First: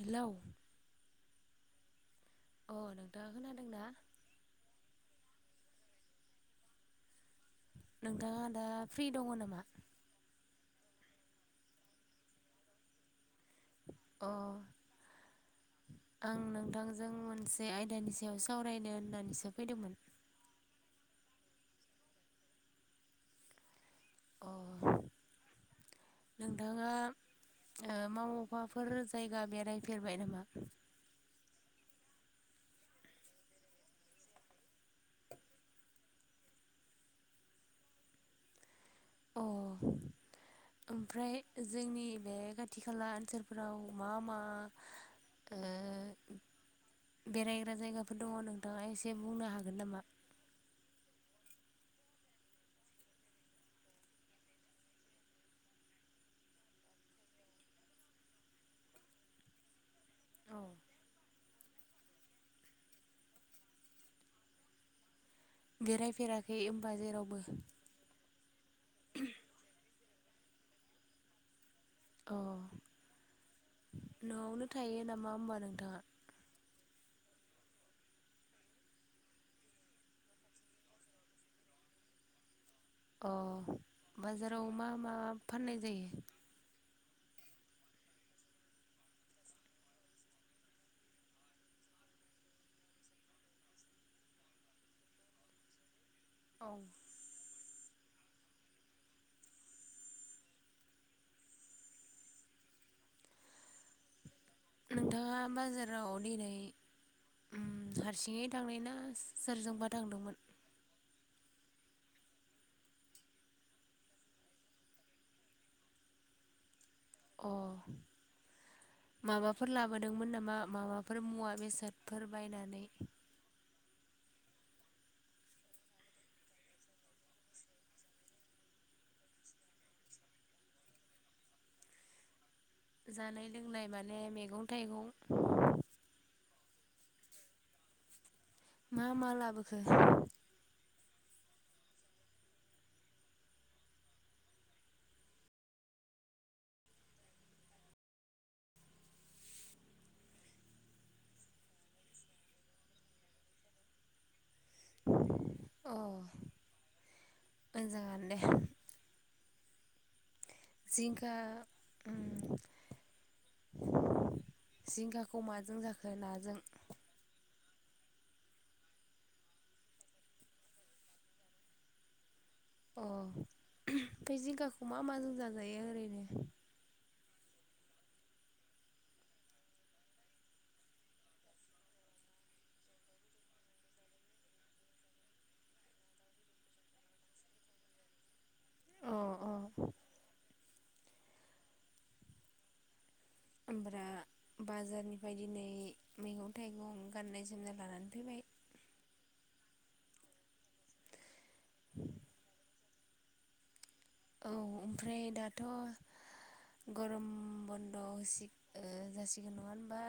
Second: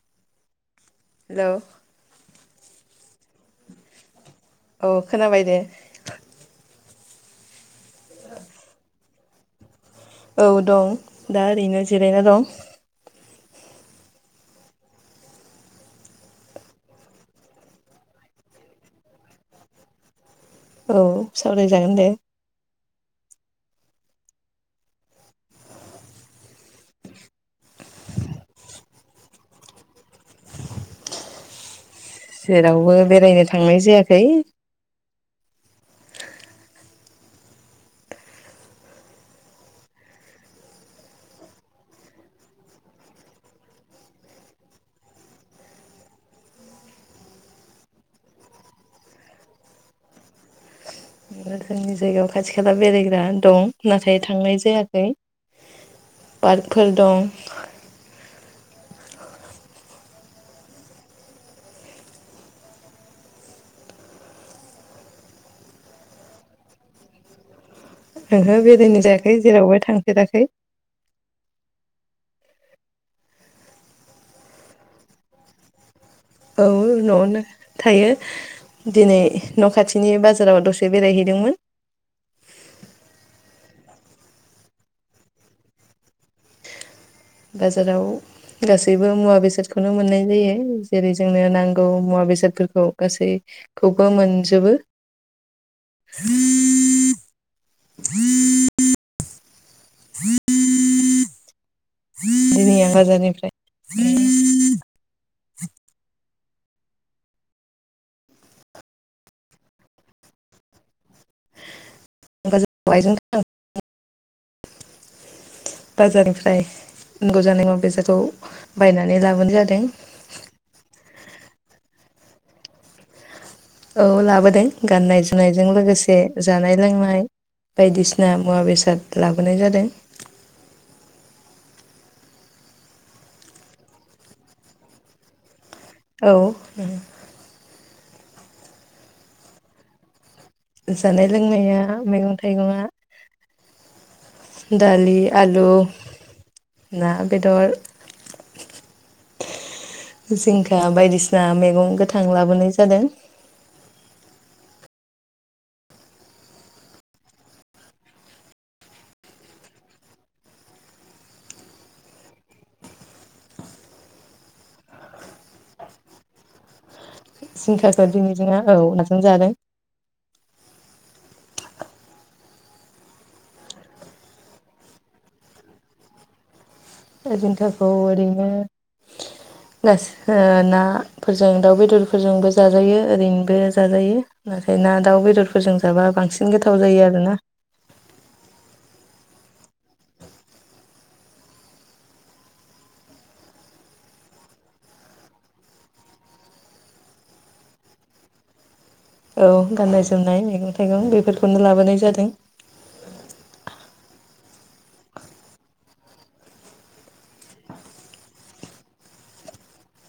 Hello hello. अ नों दा खोनादोंना? औ खोनाबाय दे। नोंथाङा दा फ्रि दङ नामा? औ दं दा ओरैनो जिरायना दं। अ आं नोंथांजों मोनसे आयदानि सायाव सावरायनो होननानैसो फैदोंमोन। औ सावराय जागोन दे। अ नोंथाङा ओ मावोबाफोर जायगा बेरायफेरबाय नामा? जेरावबो बेरायनो थांनाय जायाखै। अ ओमफ्राय जोंनि बे खाथि खाला ओनसोलफोराव मा मा बेरायग्रा ओ जायगाफोर दङ नोंथाङा एसे बुंनो हागोन नामा? जोंनि जायगायाव खाथि खाला बेरायग्रा दं नाथाय थांनाय जायाखै पार्कफोर दं। औ बेरायफेराखै होनबा जेरावबो। ओहो बेरायनाय जायाखै जेरावबो थां फेराखै अ न'आवनो थायो नामा होनबा नोंथाङा? औ न'आवनो थायो दिनै न' खाथिनि बाजाराव दसे बेरायहैदोंमोन। अ बाजाराव मा मा फाननाय जायो? बाजाराव गासैबो मुवा बेसादखौनो मोननाय जायो। जेरै जोंनो नांगौ मुवा बेसादफोरखौ गासैखौबो मोनजोबो। औ‌। [unintelligible] जोंनिया बाजारनिफ्राय। नोंथाङा बाजाराव दिनै उम हारसिङै थांनाय ना सोरजोंबा थांदोंमोन? बेवयाइ जों थांदों [inaudible] बाजारनिफ्राय‌। अ लाबोनाय माबाफोर जादों लाबोदोंमोन नामा माबाफोर मुवा बेसाद? फोर बायनानै। औ लाबोदों गाननाय जोमनायजों लोगोसे जानाय लोंनाय बायदिसिना मुवा बेसाद लाबोनाय जादों। जानाय लोंनाय माने मैगं थाइगं। औ। मा मा लाबोखो? जानाय लोंनाया मैगं थाइगंआ दालि, आलु, ना, बेदर, जिंखा बायदिसिना मैगं गोथां लाबोनाय जादों। अ मोजाङानो दे। जिंखा उम जिंखाखौ माजों जाखो नाजों? जिंखाखौ दिनिजोंना औ नाजों जादों। अ ओमफाय जिंखाखौ मा माजों जाजायो ओरैनो? ओ जिंखाखौ ओरैनो गासै ओ नाफोरजों दाउ बेदरफोरजोंबो जाजायो ओरैनोबो जाजायो। नाथाय ना दाउ बेदरफोरजों जाबा बांसिन गोथाव जायो आरोना। अ अ। ओमफ्रा बाजारनिफ्राय दिनै मैगं थाइगं गाननाय जोमनाय लानानै फैबाय। औ गाननाय जोमनाय मैगं थाइगं बेफोर खौनो लाबोनाय जादों। औ ओमफ्राय दाथ' गरम बन्द' होसि ओ जासिगोन नङा होनबा?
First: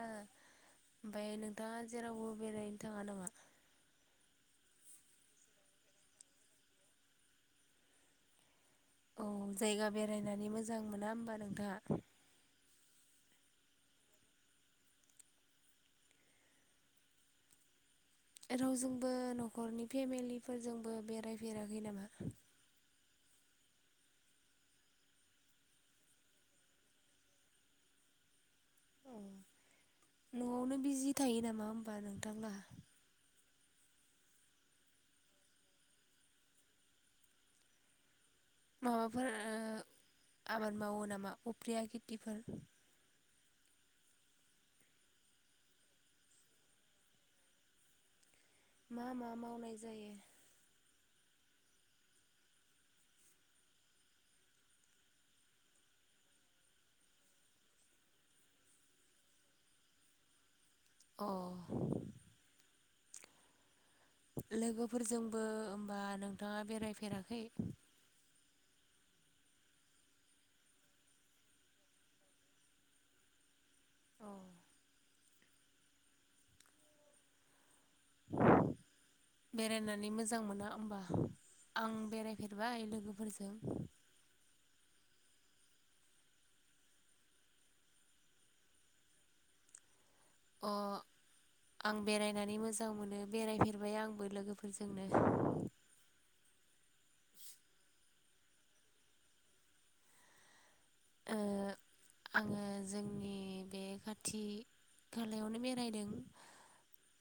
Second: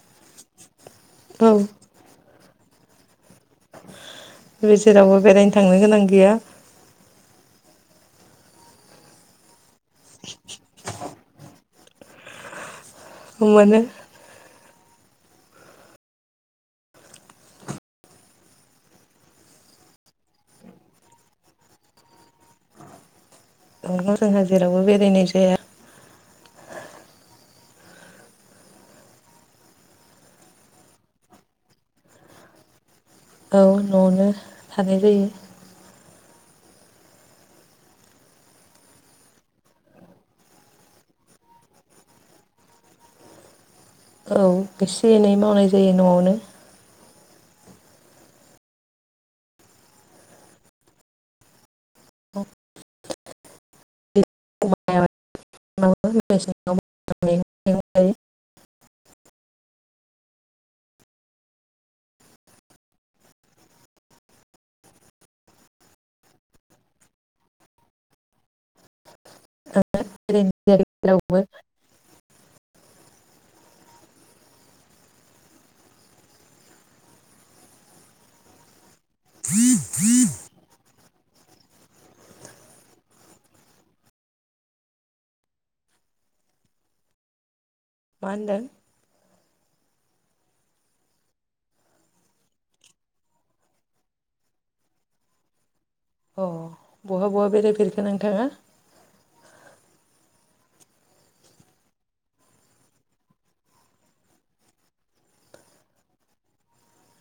ओमफाय औ नोंथाङा जेराव बेरायनो थाङा नामा? है जेरावबो बेरायनो थांनो गोनां गैया। औ जायगा बेरायनानै मोजां मोना होनोमबा नोंथाङा? मोनो। रावजोंबो न'खरनि फेमिलिफोरजोंबो बेरायफेराखै नामा? ओंहो जोंहा जेरावबो बेरायनाय जाया। न'आवनो बिजि थायो नामा होमबा नोंथाङा। औ न'आवनो थानाय जायो। माबाफोर ओ आबाद मावो नामा उप्रिया खेथिफोर? औ एसे एनै मावनाय जायो न'आवनो। मा मा मावनाय जायो? [unintelligible] अ। लोगोफोरजोंबो होमबा नोंथांङा बेरायफेराखै? [unintelligible] बेरायनानै मोजां मोना होमबा आं बेरायफेरबाय लोगोफोरजों। मा होनदों? अ आं बेरायनानै मोजां मोनो बेरायफेरबाय आंबो लोगोफोरजोंनो, अ बहा बहा बेरायफेरखो नोंथांङा? ओ आङो जोंनि बे खाथि खालायावनो बेरायदों।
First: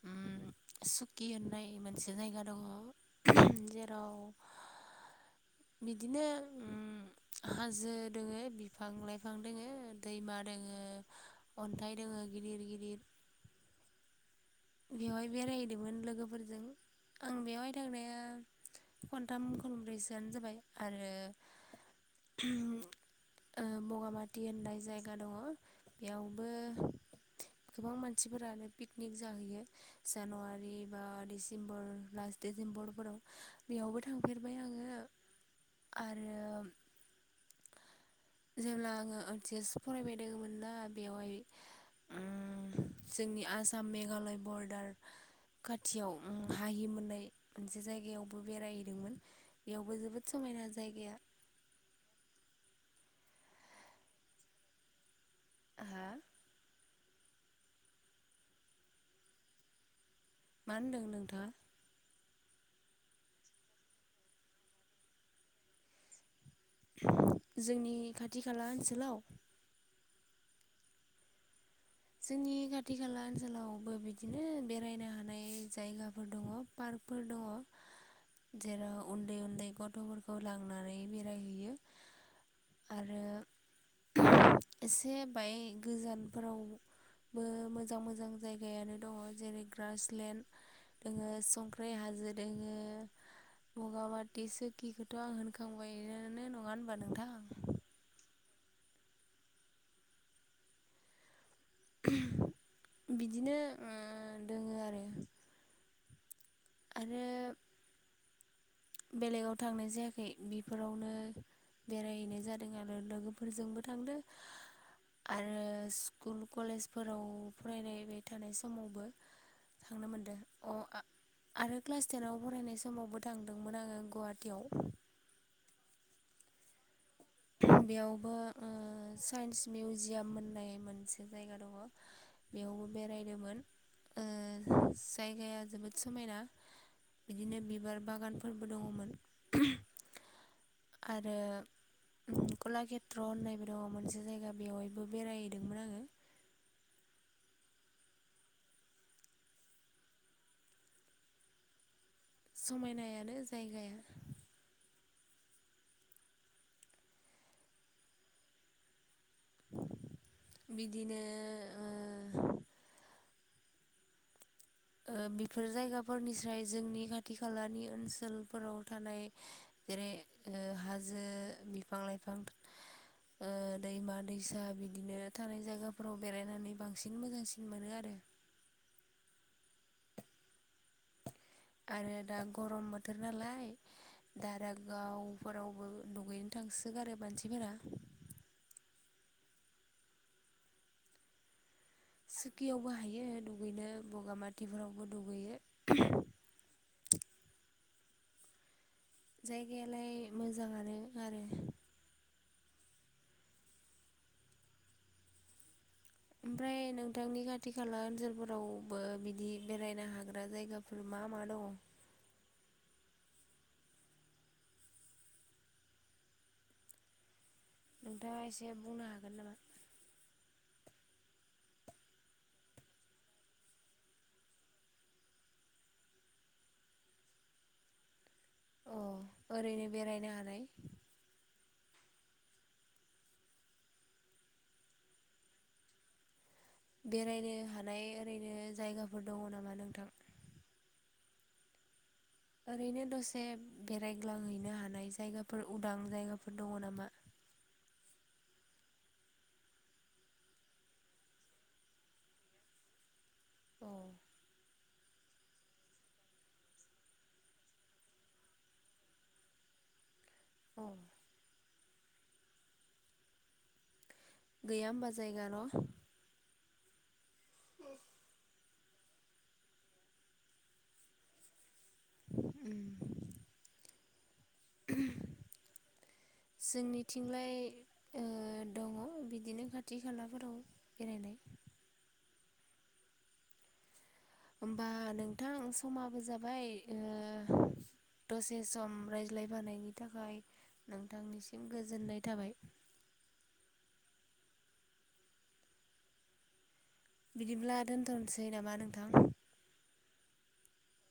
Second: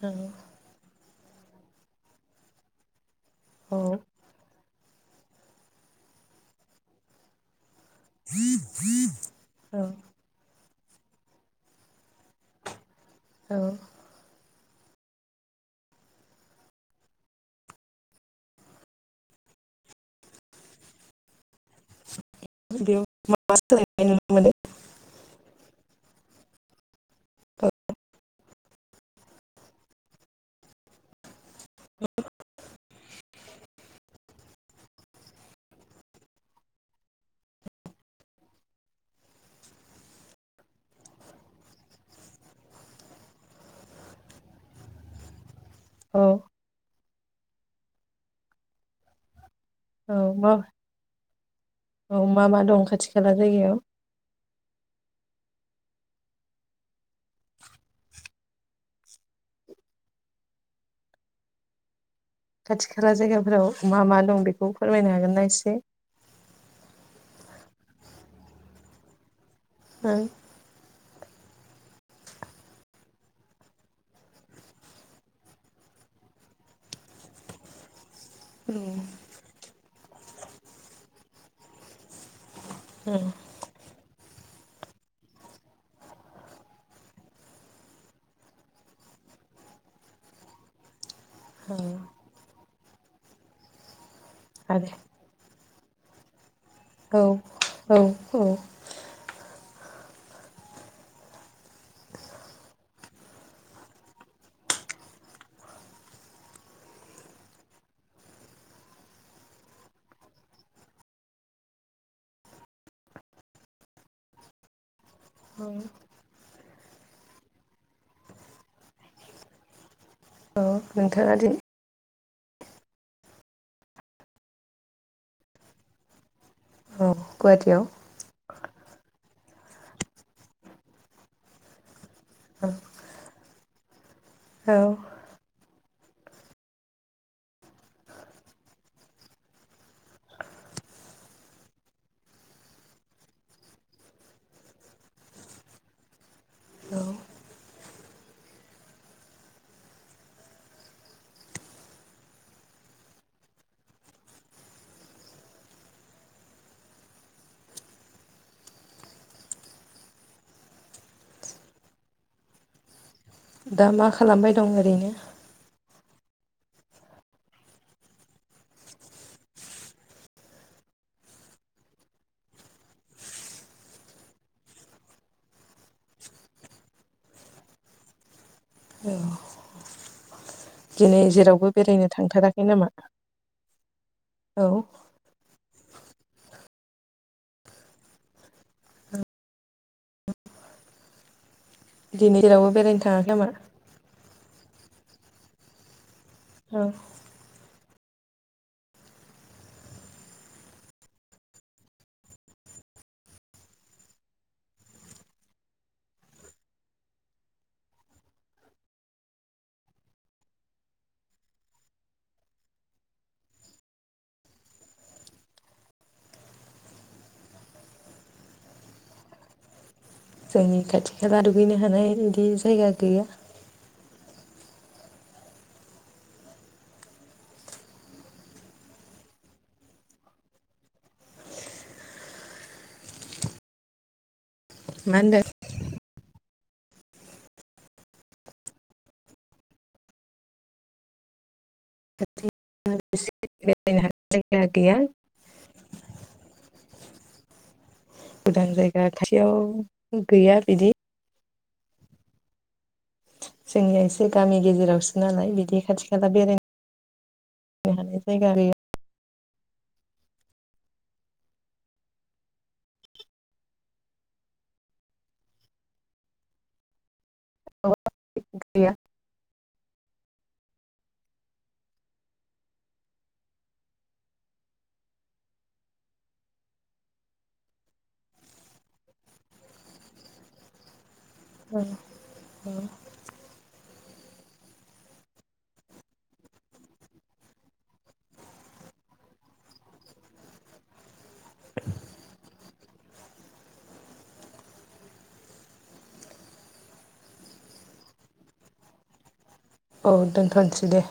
औ कि होननाय मोनसे जायगा दङ। औ जेराव बिदिनो उम हाजो दोङो बिफां लाइफां दोङो औ दैमा दोङो अन्थाइ दोङो गिदिर गिदिर औ बेवहाय बेरायहैदोंमोन लोगोफोरजों आं बेवहाय थांनाया खनथाम खनब्रैसोआनो जाबाय आरो बेयाव माबा ओम सोलायनाय नुनो बगामाथि मोनो होननाय जायगा दङ बेयाव, बो गोबां मानसिफोरानो पिकनिक जाहैयो जानुवारि बा डिसेम्बर लास्ट डसेम्बरफोराव बेयावबो थांफेरबाय आङो आरो जेब्ला आङो हो एस फरायबाय दंमोन ना बेवहाय उम जोंनि आसाम मेघालय बरदार खाथियाव औ हाहिम होननाय मोनसे जायगायावबो बेरायहैदोंमोन बेयावबो औ जोबोद मा समायना जायगाया, औ मा मा दं खाथि खाला जायगायाव, हा मा होनदों नोंथाङा? खाथि खाला जायगाफोराव मा मा दं बेखौ फोरमायनो हागोन ना एसे जोंनि खाथि खाला ओनसोलाव ओ जोंनि खाथि खाला ओनसोलावबो बिदिनो बेरायनो हानाय जायगाफोर दङ पार्कफोर दङ। जेराव उन्दै उन्दै गथ लबर'खौ लांनानै बेरायहैयो, आरो एसे बाय गोजानफोराव, मो मोजां मोजां जायगायानो दङ जेरै ग्रासलेण्ड दोङो संख्रै हाजो दोङो बगामाट दि आरो सुखिखौथ' आं होनखो औ औ औ बिदिनो ओ दोङो आरो आरो बेलेगाव थांनाय जायाखै बेफोरावनो बेरायहैनाय जादों आरो लोगोफोरजोंबो थांदों, आरो औ स्कुल कलेजफोराव फरायनायबाय थानाय समावबो, थांनो मोनदों औ अ नोंथाङादि आरो क्लास टेनाव फरायनाय समावबो थांदोंमोन आङो गुवाहाटियाव। औ गुवाहाटियाव बेयावबो ओ साइन्स मिउजियाम होननाय मोनसे जायगा दङ। बेयावबो बेरायदोंमोन। ओ औ जायगाया जोबोद, समायना बिदिनो बिबार बागानफोरबो दङमोन। आरो कलाकेत्र होननायबो दङ मोनसे जायगा बेवहायबो बेरायहैदोंमोन आङो। औ समायनायानो जायगाया। बिदिनो ओ दा मा खालामबाय दं ओरैनो ओ बेफोर जायगा फोरनिस्राय जोंनि खाथि खालानि ओनसोलफोराव थानाय। जेरै हाजो बिफां-लाइफां ओ दैमा दैसा बिदिनो थानाय जायगाफोराव बेरायनानै बांसिन मोजांसिन मोनो आरो। औ दिनै जेराव आरो दा गरम बोथोर नालाय औ दारागावफोरावबो दुगैनो थांसो गारो मानसिफोरा। दिनै जेरावबो सुकियावबो बेरायनो हायो थाङाखै नामा? दुगैनो बगामाथिफोरावबो दुगैयो। ओं जायगायालाय मोजाङानो आरो ओमफ्राय नोंथांनि खाथि खाला ओनसोलफोरावबो बिदि बेरायनो हाग्रा जायगाफोर मा मा दङ? नोंथाङा एसे बुंनो हागोन नामा? जोंनि खाथि खाला दुगैनो हानाय बिदि जायगा गैया। अ' ओरैनो बेरायनो हानाय? मा होनदों? बेरायनो हानाय ओरैनो जायगाफोर दङ नामा नोंथां? ओरैनो एसे दसे बेरायनो बेराय हानाय जायगा ग्लांहैनो गैया हानाय जायगाफोर उदां जायगाफोर दङ नामा? गोदान जायगा खाथियाव गैया बिदि। अ जोंनिया एसे गामि गेजेरावसो नालाय बिदि खाथि खाला बेरायनो हानाय जायगा गैया। औ गैया होमबा जायगा न'? औ [unintelligible] गैया। उम जोंनिथिंलाय ओ दङ बिदिनो खाथि खालाफोराव बेरायनाय औ औ होमबा नोंथां समाबो जाबाय ओ दसे सम रायज्लायफानायनि थाखाय नोंथांनिसिम गोजोननाय थाबाय। बिदिब्ला दोनथ'नोसै नामा नोंथां? औ दोनथसै दे।